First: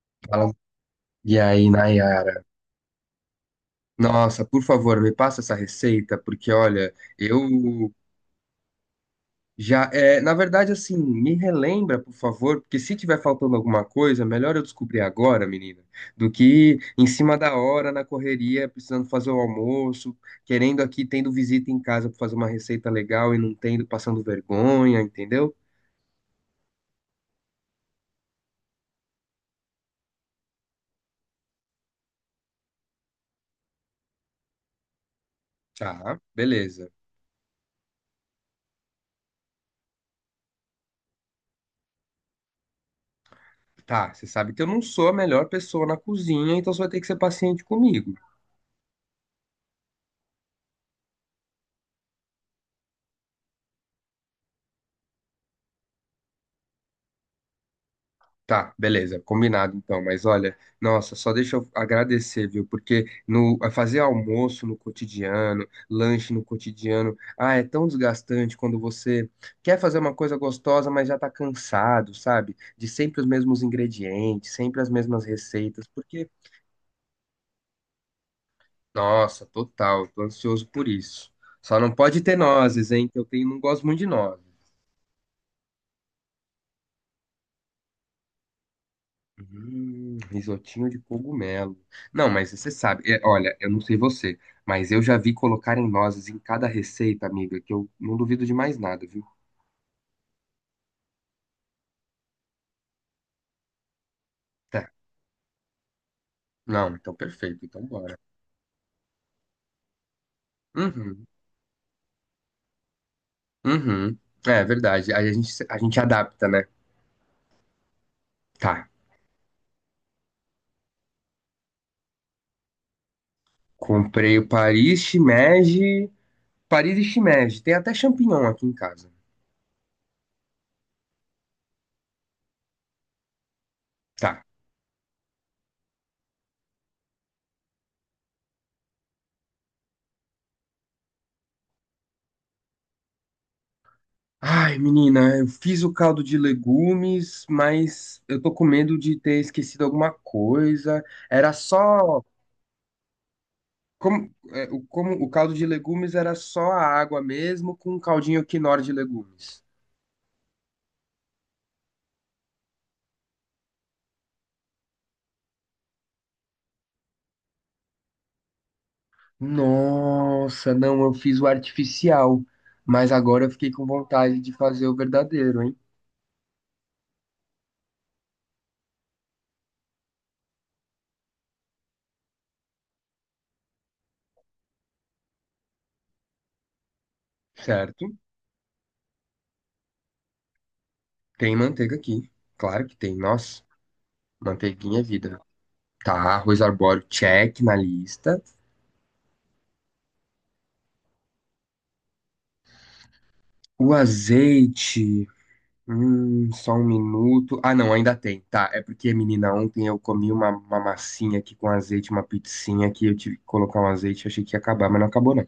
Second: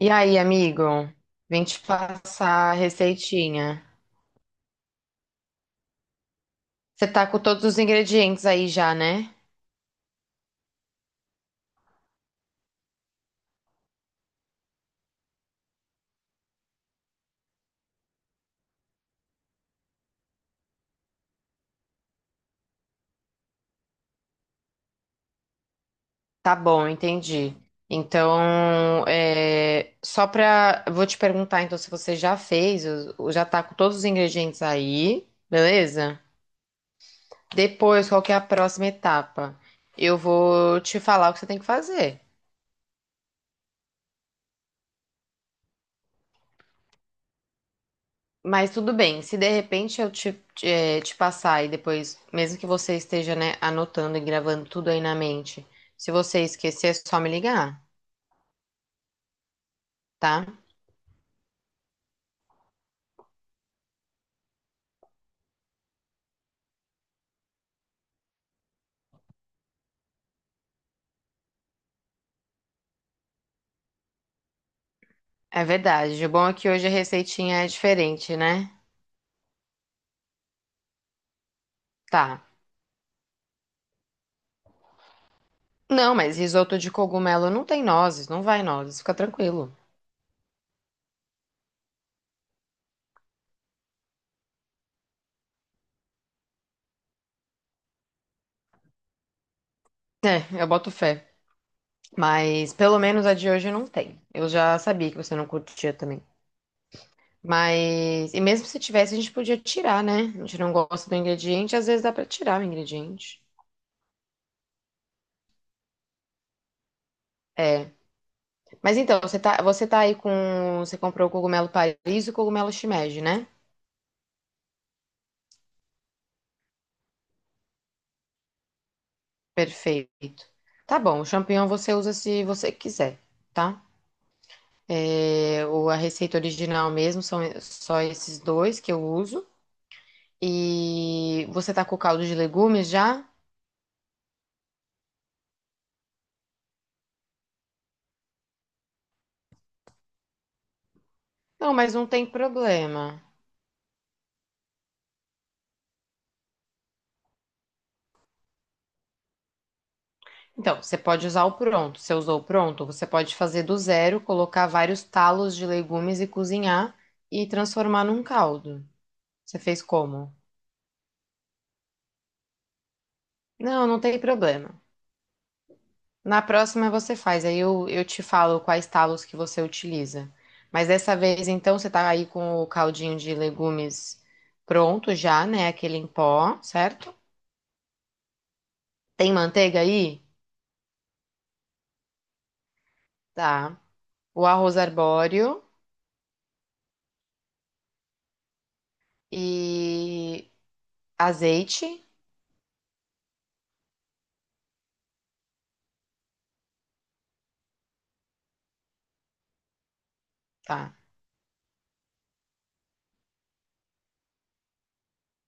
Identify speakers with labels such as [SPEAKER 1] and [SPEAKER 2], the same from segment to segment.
[SPEAKER 1] E aí,
[SPEAKER 2] Fala.
[SPEAKER 1] amigo?
[SPEAKER 2] E
[SPEAKER 1] Vim
[SPEAKER 2] aí,
[SPEAKER 1] te
[SPEAKER 2] Nayara?
[SPEAKER 1] passar a receitinha.
[SPEAKER 2] Nossa, por favor, me passa essa receita, porque olha,
[SPEAKER 1] Você tá com todos os
[SPEAKER 2] eu
[SPEAKER 1] ingredientes aí já, né?
[SPEAKER 2] já. É, na verdade, assim, me relembra, por favor, porque se tiver faltando alguma coisa, melhor eu descobrir agora, menina, do que em cima da hora, na correria, precisando fazer o almoço, querendo aqui, tendo visita em casa para fazer uma receita legal e não tendo, passando vergonha, entendeu?
[SPEAKER 1] Tá bom, entendi. Então, é, só pra. Vou te perguntar então se você já fez, já tá com todos os ingredientes aí,
[SPEAKER 2] Tá,
[SPEAKER 1] beleza?
[SPEAKER 2] beleza.
[SPEAKER 1] Depois, qual que é a próxima etapa? Eu vou te falar o que você tem que fazer.
[SPEAKER 2] Tá, você sabe que eu não sou a melhor pessoa na cozinha, então você vai ter que ser paciente comigo.
[SPEAKER 1] Mas tudo bem, se de repente eu te passar e depois, mesmo que você esteja, né, anotando e gravando tudo aí na mente, se você esquecer, é só me ligar,
[SPEAKER 2] Tá, beleza, combinado então. Mas
[SPEAKER 1] tá?
[SPEAKER 2] olha, nossa, só deixa eu agradecer, viu? Porque no é fazer almoço no cotidiano, lanche no cotidiano, ah, é tão desgastante quando você quer fazer uma coisa gostosa, mas já tá cansado, sabe? De sempre os mesmos ingredientes, sempre as mesmas
[SPEAKER 1] É
[SPEAKER 2] receitas,
[SPEAKER 1] verdade.
[SPEAKER 2] porque,
[SPEAKER 1] O bom é que hoje a receitinha é diferente, né?
[SPEAKER 2] nossa, total, tô ansioso por isso. Só não pode ter
[SPEAKER 1] Tá.
[SPEAKER 2] nozes, hein? Que eu tenho, não gosto muito de nozes.
[SPEAKER 1] Não, mas risoto de cogumelo não tem nozes, não vai nozes, fica tranquilo.
[SPEAKER 2] Risotinho de cogumelo. Não, mas você sabe, é, olha, eu não sei você, mas eu já vi colocarem nozes em cada receita, amiga, que eu não duvido de mais nada, viu?
[SPEAKER 1] É, eu boto fé. Mas pelo menos a de hoje não tem. Eu já
[SPEAKER 2] Tá.
[SPEAKER 1] sabia que você não curtia também.
[SPEAKER 2] Não, então perfeito, então bora.
[SPEAKER 1] Mas, e mesmo se tivesse, a gente podia tirar, né? A gente não gosta do
[SPEAKER 2] Uhum,
[SPEAKER 1] ingrediente, às vezes dá pra tirar o ingrediente.
[SPEAKER 2] uhum. É verdade, aí a gente adapta, né?
[SPEAKER 1] É.
[SPEAKER 2] Tá.
[SPEAKER 1] Mas então, você tá aí com. Você comprou o cogumelo Paris e o cogumelo shimeji, né?
[SPEAKER 2] Comprei o Paris shimeji, Paris e shimeji, tem até champignon aqui em casa.
[SPEAKER 1] Perfeito. Tá bom, o champignon você usa se você quiser, tá?
[SPEAKER 2] Tá.
[SPEAKER 1] É, a receita original mesmo são só esses dois que eu uso. E você tá com o caldo de legumes já?
[SPEAKER 2] Ai, menina, eu fiz o caldo de legumes, mas eu tô com medo de ter esquecido alguma coisa. Era
[SPEAKER 1] Não, mas não
[SPEAKER 2] só.
[SPEAKER 1] tem problema.
[SPEAKER 2] Como o caldo de legumes era só a água mesmo, com um caldinho Knorr de legumes.
[SPEAKER 1] Então, você pode usar o pronto. Você usou o pronto, você pode fazer do zero, colocar vários talos de legumes e cozinhar e transformar num caldo. Você fez como?
[SPEAKER 2] Nossa, não, eu fiz o artificial, mas agora eu fiquei
[SPEAKER 1] Não,
[SPEAKER 2] com
[SPEAKER 1] não tem
[SPEAKER 2] vontade de
[SPEAKER 1] problema.
[SPEAKER 2] fazer o verdadeiro, hein?
[SPEAKER 1] Na próxima você faz, aí eu te falo quais talos que você utiliza. Mas dessa vez, então, você tá aí com o caldinho de legumes pronto já, né? Aquele em pó, certo?
[SPEAKER 2] Certo?
[SPEAKER 1] Tem manteiga aí?
[SPEAKER 2] Tem manteiga aqui, claro que tem. Nossa,
[SPEAKER 1] Tá. O arroz
[SPEAKER 2] manteiguinha é vida.
[SPEAKER 1] arbóreo
[SPEAKER 2] Tá, arroz arbóreo, check na lista.
[SPEAKER 1] e azeite,
[SPEAKER 2] O azeite. Só um minuto. Ah, não, ainda tem. Tá, é porque, menina, ontem eu comi uma
[SPEAKER 1] tá.
[SPEAKER 2] massinha aqui com azeite, uma pizzinha que eu tive que colocar um azeite, achei que ia acabar, mas não acabou, não.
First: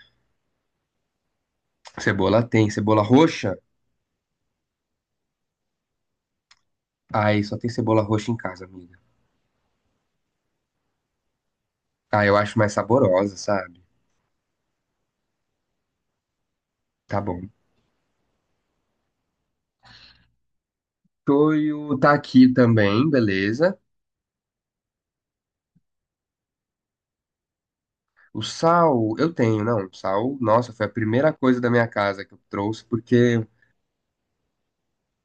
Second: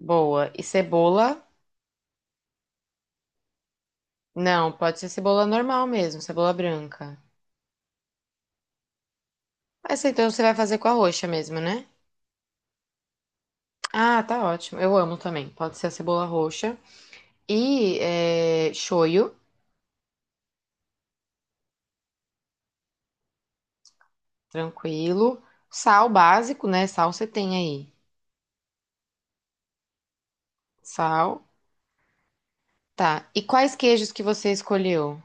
[SPEAKER 1] Boa. E cebola?
[SPEAKER 2] Cebola tem. Cebola roxa?
[SPEAKER 1] Não, pode ser cebola normal mesmo, cebola branca.
[SPEAKER 2] Ai, só tem cebola roxa em casa, amiga.
[SPEAKER 1] Essa então você vai fazer com a roxa mesmo, né?
[SPEAKER 2] Ah, eu acho mais saborosa, sabe?
[SPEAKER 1] Ah, tá ótimo. Eu amo também. Pode ser a cebola roxa.
[SPEAKER 2] Tá bom.
[SPEAKER 1] E é, shoyu,
[SPEAKER 2] Toio tá aqui também, beleza.
[SPEAKER 1] tranquilo. Sal básico, né? Sal você tem aí.
[SPEAKER 2] O sal, eu tenho, não. Sal, nossa, foi a primeira
[SPEAKER 1] Sal,
[SPEAKER 2] coisa da minha casa que eu trouxe,
[SPEAKER 1] tá. E
[SPEAKER 2] porque
[SPEAKER 1] quais queijos que você escolheu?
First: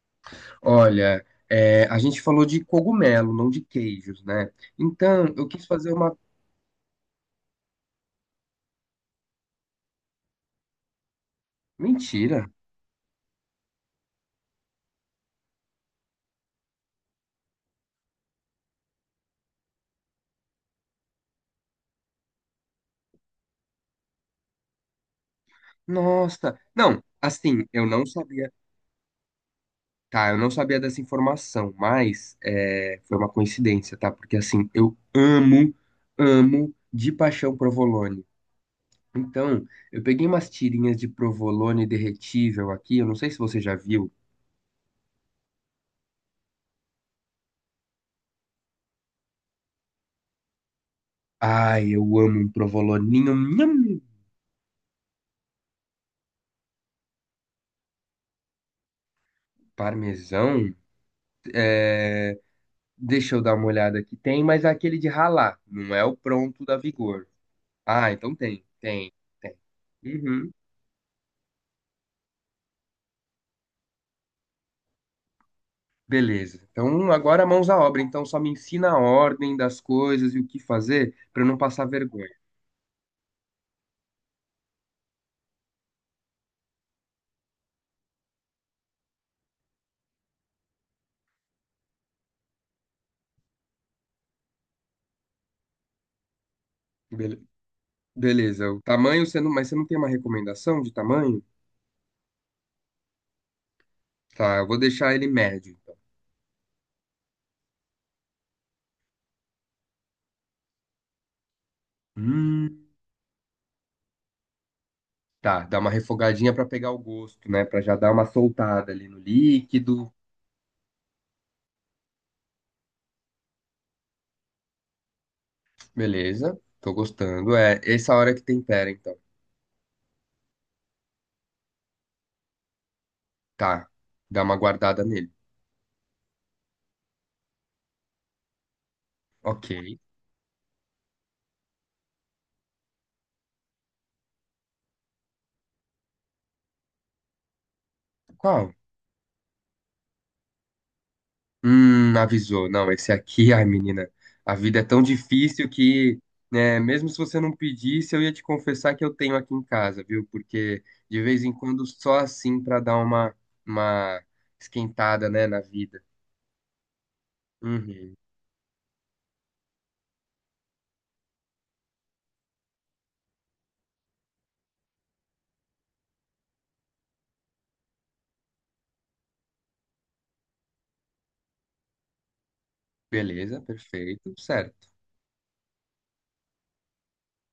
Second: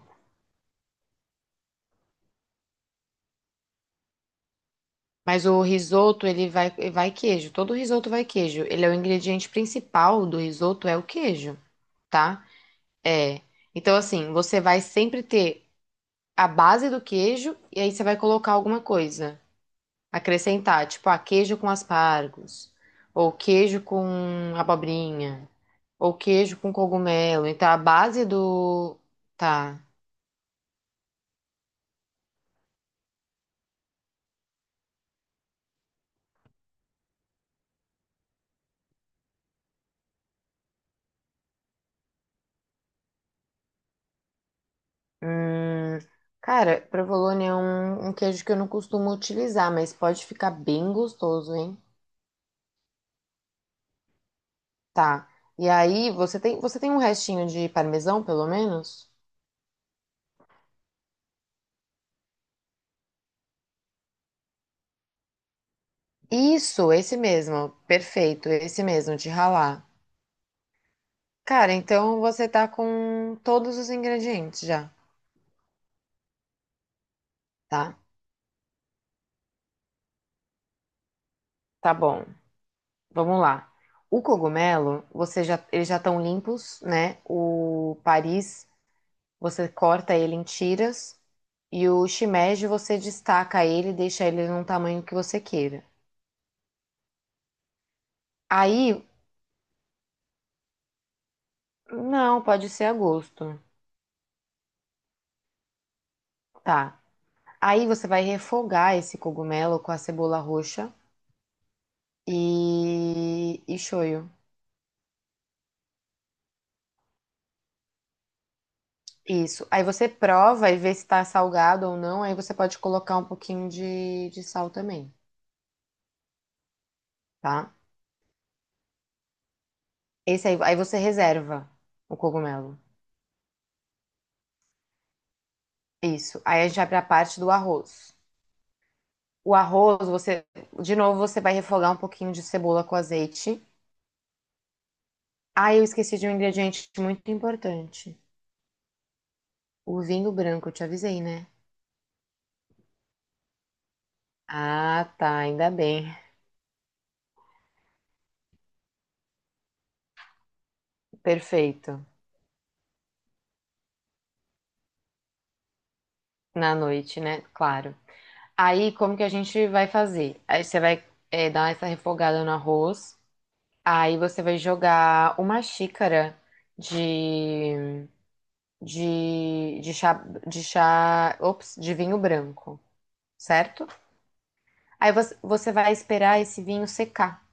[SPEAKER 2] olha, é, a gente falou de cogumelo, não de queijos, né? Então,
[SPEAKER 1] Mas
[SPEAKER 2] eu
[SPEAKER 1] o
[SPEAKER 2] quis fazer uma.
[SPEAKER 1] risoto, vai queijo. Todo risoto vai queijo. Ele é o ingrediente principal do risoto, é o queijo, tá?
[SPEAKER 2] Mentira!
[SPEAKER 1] É. Então, assim, você vai sempre ter a base do queijo e aí você vai colocar alguma coisa. Acrescentar, tipo, ah, queijo com aspargos, ou queijo com abobrinha, ou queijo
[SPEAKER 2] Nossa!
[SPEAKER 1] com
[SPEAKER 2] Não,
[SPEAKER 1] cogumelo.
[SPEAKER 2] assim,
[SPEAKER 1] Então, a
[SPEAKER 2] eu não
[SPEAKER 1] base
[SPEAKER 2] sabia.
[SPEAKER 1] do. Tá.
[SPEAKER 2] Tá, eu não sabia dessa informação, mas é, foi uma coincidência, tá? Porque, assim, eu amo, amo de paixão provolone. Então, eu peguei umas tirinhas de provolone derretível aqui, eu não sei se você já viu.
[SPEAKER 1] Hum, cara, provolone é um queijo que eu não costumo utilizar, mas pode ficar bem gostoso, hein?
[SPEAKER 2] Ai, eu amo um provoloninho, nham,
[SPEAKER 1] Tá. E aí, você tem um restinho de parmesão, pelo menos?
[SPEAKER 2] parmesão. É. Deixa eu dar uma olhada aqui. Tem, mas é aquele de ralar, não é o pronto da
[SPEAKER 1] Isso, esse
[SPEAKER 2] Vigor.
[SPEAKER 1] mesmo.
[SPEAKER 2] Ah, então
[SPEAKER 1] Perfeito,
[SPEAKER 2] tem,
[SPEAKER 1] esse
[SPEAKER 2] tem,
[SPEAKER 1] mesmo, de
[SPEAKER 2] tem.
[SPEAKER 1] ralar.
[SPEAKER 2] Uhum.
[SPEAKER 1] Cara, então você tá com todos os ingredientes já,
[SPEAKER 2] Beleza. Então agora mãos à
[SPEAKER 1] tá?
[SPEAKER 2] obra. Então só me ensina a ordem das coisas e o que fazer para eu não passar
[SPEAKER 1] Tá bom.
[SPEAKER 2] vergonha.
[SPEAKER 1] Vamos lá. O cogumelo, você já, eles já estão limpos, né? O Paris, você corta ele em tiras. E o shimeji, você destaca ele e deixa ele num tamanho que você queira.
[SPEAKER 2] Bele- Beleza. O
[SPEAKER 1] Aí,
[SPEAKER 2] tamanho, você não... mas você não tem uma recomendação de tamanho?
[SPEAKER 1] não, pode ser a gosto.
[SPEAKER 2] Tá, eu vou deixar ele médio, então.
[SPEAKER 1] Tá. Aí você vai refogar esse cogumelo com a cebola roxa
[SPEAKER 2] Hum,
[SPEAKER 1] e shoyu.
[SPEAKER 2] tá, dá uma refogadinha para pegar o gosto, né? Para já dar uma soltada ali no
[SPEAKER 1] Isso. Aí você
[SPEAKER 2] líquido.
[SPEAKER 1] prova e vê se tá salgado ou não. Aí você pode colocar um pouquinho de sal também,
[SPEAKER 2] Beleza. Tô gostando.
[SPEAKER 1] tá?
[SPEAKER 2] É essa hora que tempera, então.
[SPEAKER 1] Esse aí, aí você reserva o cogumelo.
[SPEAKER 2] Tá. Dá uma guardada nele.
[SPEAKER 1] Isso. Aí a gente vai para a parte do arroz. O
[SPEAKER 2] Ok.
[SPEAKER 1] arroz, você, de novo, você vai refogar um pouquinho de cebola com azeite. Ah, eu esqueci de um ingrediente muito importante.
[SPEAKER 2] Qual?
[SPEAKER 1] O vinho branco, eu te avisei, né?
[SPEAKER 2] Avisou. Não, esse aqui, ai, menina, a vida é tão
[SPEAKER 1] Ah, tá,
[SPEAKER 2] difícil
[SPEAKER 1] ainda bem.
[SPEAKER 2] que, né, mesmo se você não pedisse, eu ia te confessar que eu tenho aqui em casa, viu? Porque de vez em quando
[SPEAKER 1] Perfeito.
[SPEAKER 2] só assim pra dar uma esquentada, né, na vida.
[SPEAKER 1] Na noite, né? Claro.
[SPEAKER 2] Uhum.
[SPEAKER 1] Aí, como que a gente vai fazer? Aí você vai dar essa refogada no arroz. Aí você vai jogar uma xícara de de, de chá, de chá, ops, de vinho branco,
[SPEAKER 2] Beleza,
[SPEAKER 1] certo?
[SPEAKER 2] perfeito, certo.
[SPEAKER 1] Aí você vai esperar esse vinho secar.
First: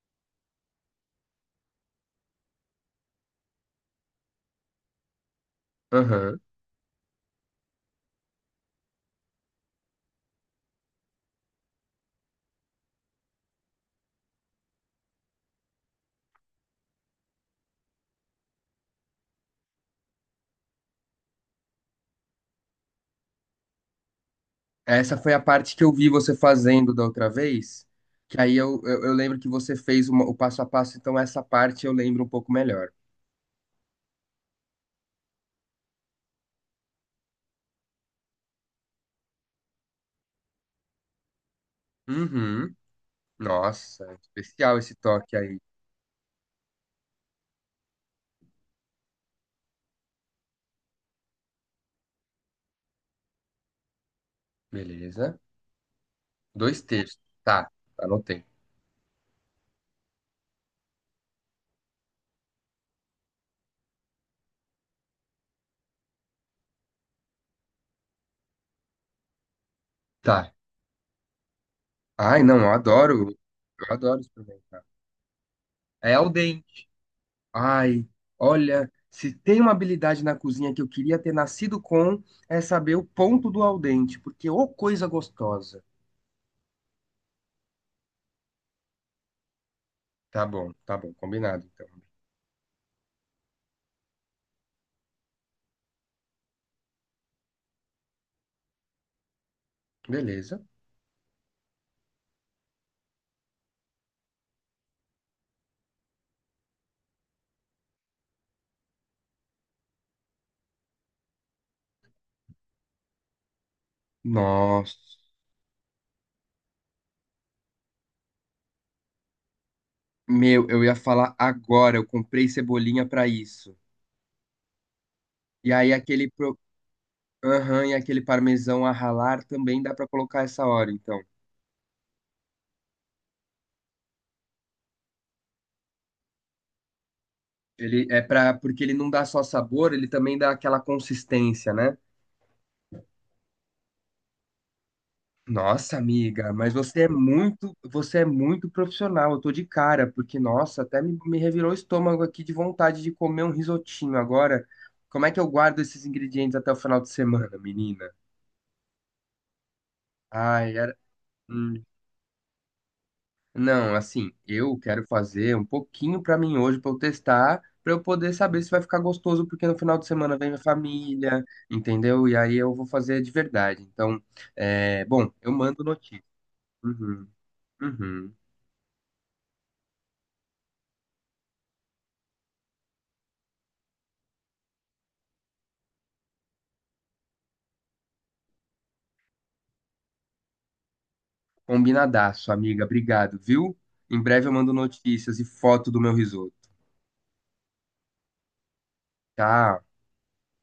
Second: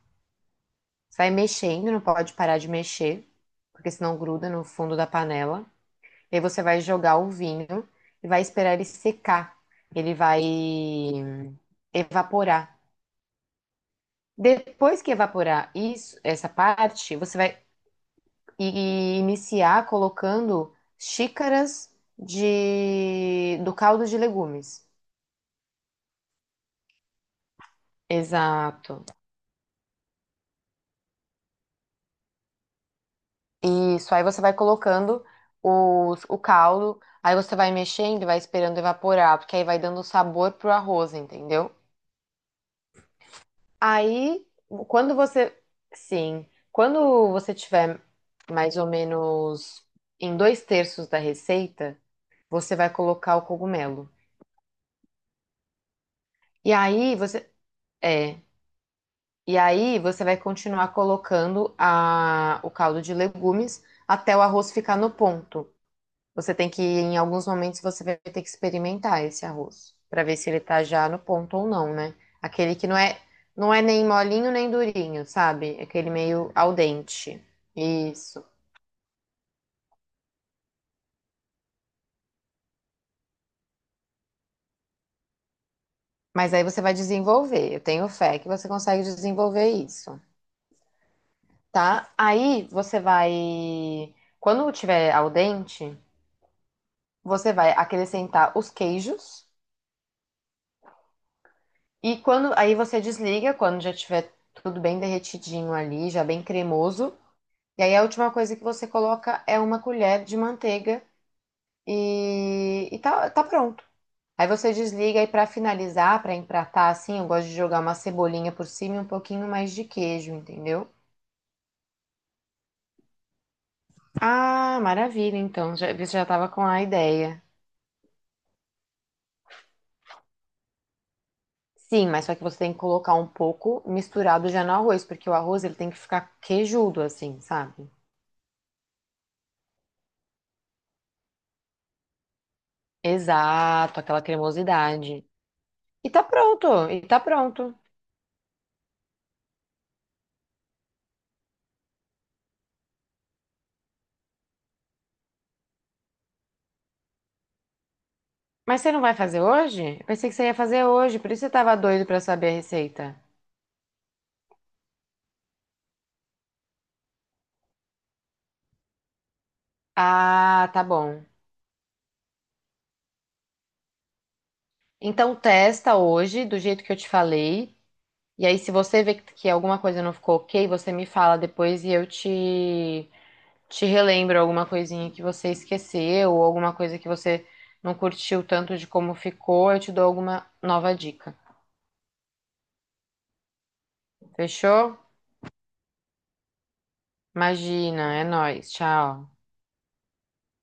[SPEAKER 1] Você vai mexendo, não pode parar de mexer, porque senão gruda no fundo da panela. E
[SPEAKER 2] Aham.
[SPEAKER 1] aí você vai jogar o vinho e vai esperar ele secar. Ele vai evaporar. Depois que evaporar isso, essa parte, você vai iniciar colocando xícaras de do caldo de legumes.
[SPEAKER 2] Essa foi a parte que eu vi você fazendo da outra vez, que aí eu, eu,
[SPEAKER 1] Exato.
[SPEAKER 2] eu lembro que o passo a passo, então essa parte eu lembro um pouco melhor.
[SPEAKER 1] Isso. Aí você vai colocando o caldo, aí você vai mexendo e vai esperando evaporar, porque aí vai dando sabor pro arroz, entendeu?
[SPEAKER 2] Uhum. Nossa,
[SPEAKER 1] Aí,
[SPEAKER 2] especial esse
[SPEAKER 1] quando
[SPEAKER 2] toque
[SPEAKER 1] você.
[SPEAKER 2] aí.
[SPEAKER 1] Sim. Quando você tiver mais ou menos em dois terços da receita, você vai colocar o cogumelo.
[SPEAKER 2] Beleza.
[SPEAKER 1] E
[SPEAKER 2] Dois
[SPEAKER 1] aí
[SPEAKER 2] textos
[SPEAKER 1] você.
[SPEAKER 2] Tá,
[SPEAKER 1] É.
[SPEAKER 2] anotei.
[SPEAKER 1] E aí você vai continuar colocando o caldo de legumes até o arroz ficar no ponto. Você tem que, em alguns momentos, você vai ter que experimentar esse arroz para ver
[SPEAKER 2] Tá.
[SPEAKER 1] se ele tá já no ponto ou não, né?
[SPEAKER 2] Ai, não, eu
[SPEAKER 1] Aquele que
[SPEAKER 2] adoro.
[SPEAKER 1] não é
[SPEAKER 2] Eu
[SPEAKER 1] nem
[SPEAKER 2] adoro isso
[SPEAKER 1] molinho
[SPEAKER 2] também.
[SPEAKER 1] nem durinho, sabe? É aquele
[SPEAKER 2] É ao
[SPEAKER 1] meio al
[SPEAKER 2] dente.
[SPEAKER 1] dente.
[SPEAKER 2] Ai,
[SPEAKER 1] Isso.
[SPEAKER 2] olha, se tem uma habilidade na cozinha que eu queria ter nascido com, é saber o ponto do al dente, porque ô coisa gostosa.
[SPEAKER 1] Mas aí você vai desenvolver. Eu tenho fé que você consegue desenvolver isso,
[SPEAKER 2] Tá bom, combinado então.
[SPEAKER 1] tá? Aí você vai, quando tiver al dente, você vai acrescentar os queijos
[SPEAKER 2] Beleza.
[SPEAKER 1] e quando aí você desliga quando já tiver tudo bem derretidinho ali, já bem cremoso. E aí a última coisa que você coloca é uma colher de manteiga e tá, tá pronto. Aí você
[SPEAKER 2] Nossa.
[SPEAKER 1] desliga e para finalizar, para empratar assim, eu gosto de jogar uma cebolinha por cima e um pouquinho mais de queijo,
[SPEAKER 2] Meu, eu
[SPEAKER 1] entendeu?
[SPEAKER 2] ia falar agora, eu comprei cebolinha pra isso.
[SPEAKER 1] Ah, maravilha,
[SPEAKER 2] E
[SPEAKER 1] então,
[SPEAKER 2] aí
[SPEAKER 1] já, você já
[SPEAKER 2] aquele
[SPEAKER 1] tava com a ideia.
[SPEAKER 2] Aham, e aquele parmesão a ralar também dá pra colocar essa hora, então.
[SPEAKER 1] Sim, mas só que você tem que colocar um pouco misturado já no arroz, porque o arroz ele tem que ficar queijudo assim, sabe?
[SPEAKER 2] Ele é para porque ele não dá só sabor, ele também dá aquela consistência, né?
[SPEAKER 1] Exato, aquela cremosidade.
[SPEAKER 2] Nossa,
[SPEAKER 1] E tá
[SPEAKER 2] amiga, mas
[SPEAKER 1] pronto, e tá pronto.
[SPEAKER 2] você é muito profissional. Eu tô de cara, porque nossa, até me revirou o estômago aqui de vontade de comer um risotinho agora. Como é que eu guardo esses ingredientes até o final de semana, menina?
[SPEAKER 1] Mas você não vai fazer hoje? Eu pensei que você ia
[SPEAKER 2] Ai,
[SPEAKER 1] fazer
[SPEAKER 2] era,
[SPEAKER 1] hoje, por isso eu tava
[SPEAKER 2] hum.
[SPEAKER 1] doido pra saber a receita.
[SPEAKER 2] Não, assim, eu quero fazer um pouquinho pra mim hoje pra eu testar, pra eu poder saber se vai ficar gostoso, porque no final de semana vem minha
[SPEAKER 1] Ah, tá bom.
[SPEAKER 2] família, entendeu? E aí eu vou fazer de verdade. Então, é, bom,
[SPEAKER 1] Então
[SPEAKER 2] eu mando
[SPEAKER 1] testa
[SPEAKER 2] notícia.
[SPEAKER 1] hoje, do jeito que eu te
[SPEAKER 2] Uhum,
[SPEAKER 1] falei.
[SPEAKER 2] uhum.
[SPEAKER 1] E aí, se você vê que alguma coisa não ficou ok, você me fala depois e eu te relembro alguma coisinha que você esqueceu ou alguma coisa que você não curtiu tanto de como ficou. Eu te dou alguma nova dica.
[SPEAKER 2] Combinadaço, amiga. Obrigado, viu? Em breve eu mando
[SPEAKER 1] Fechou?
[SPEAKER 2] notícias e foto do meu risoto.
[SPEAKER 1] Imagina, é nóis. Tchau.
[SPEAKER 2] Tchau.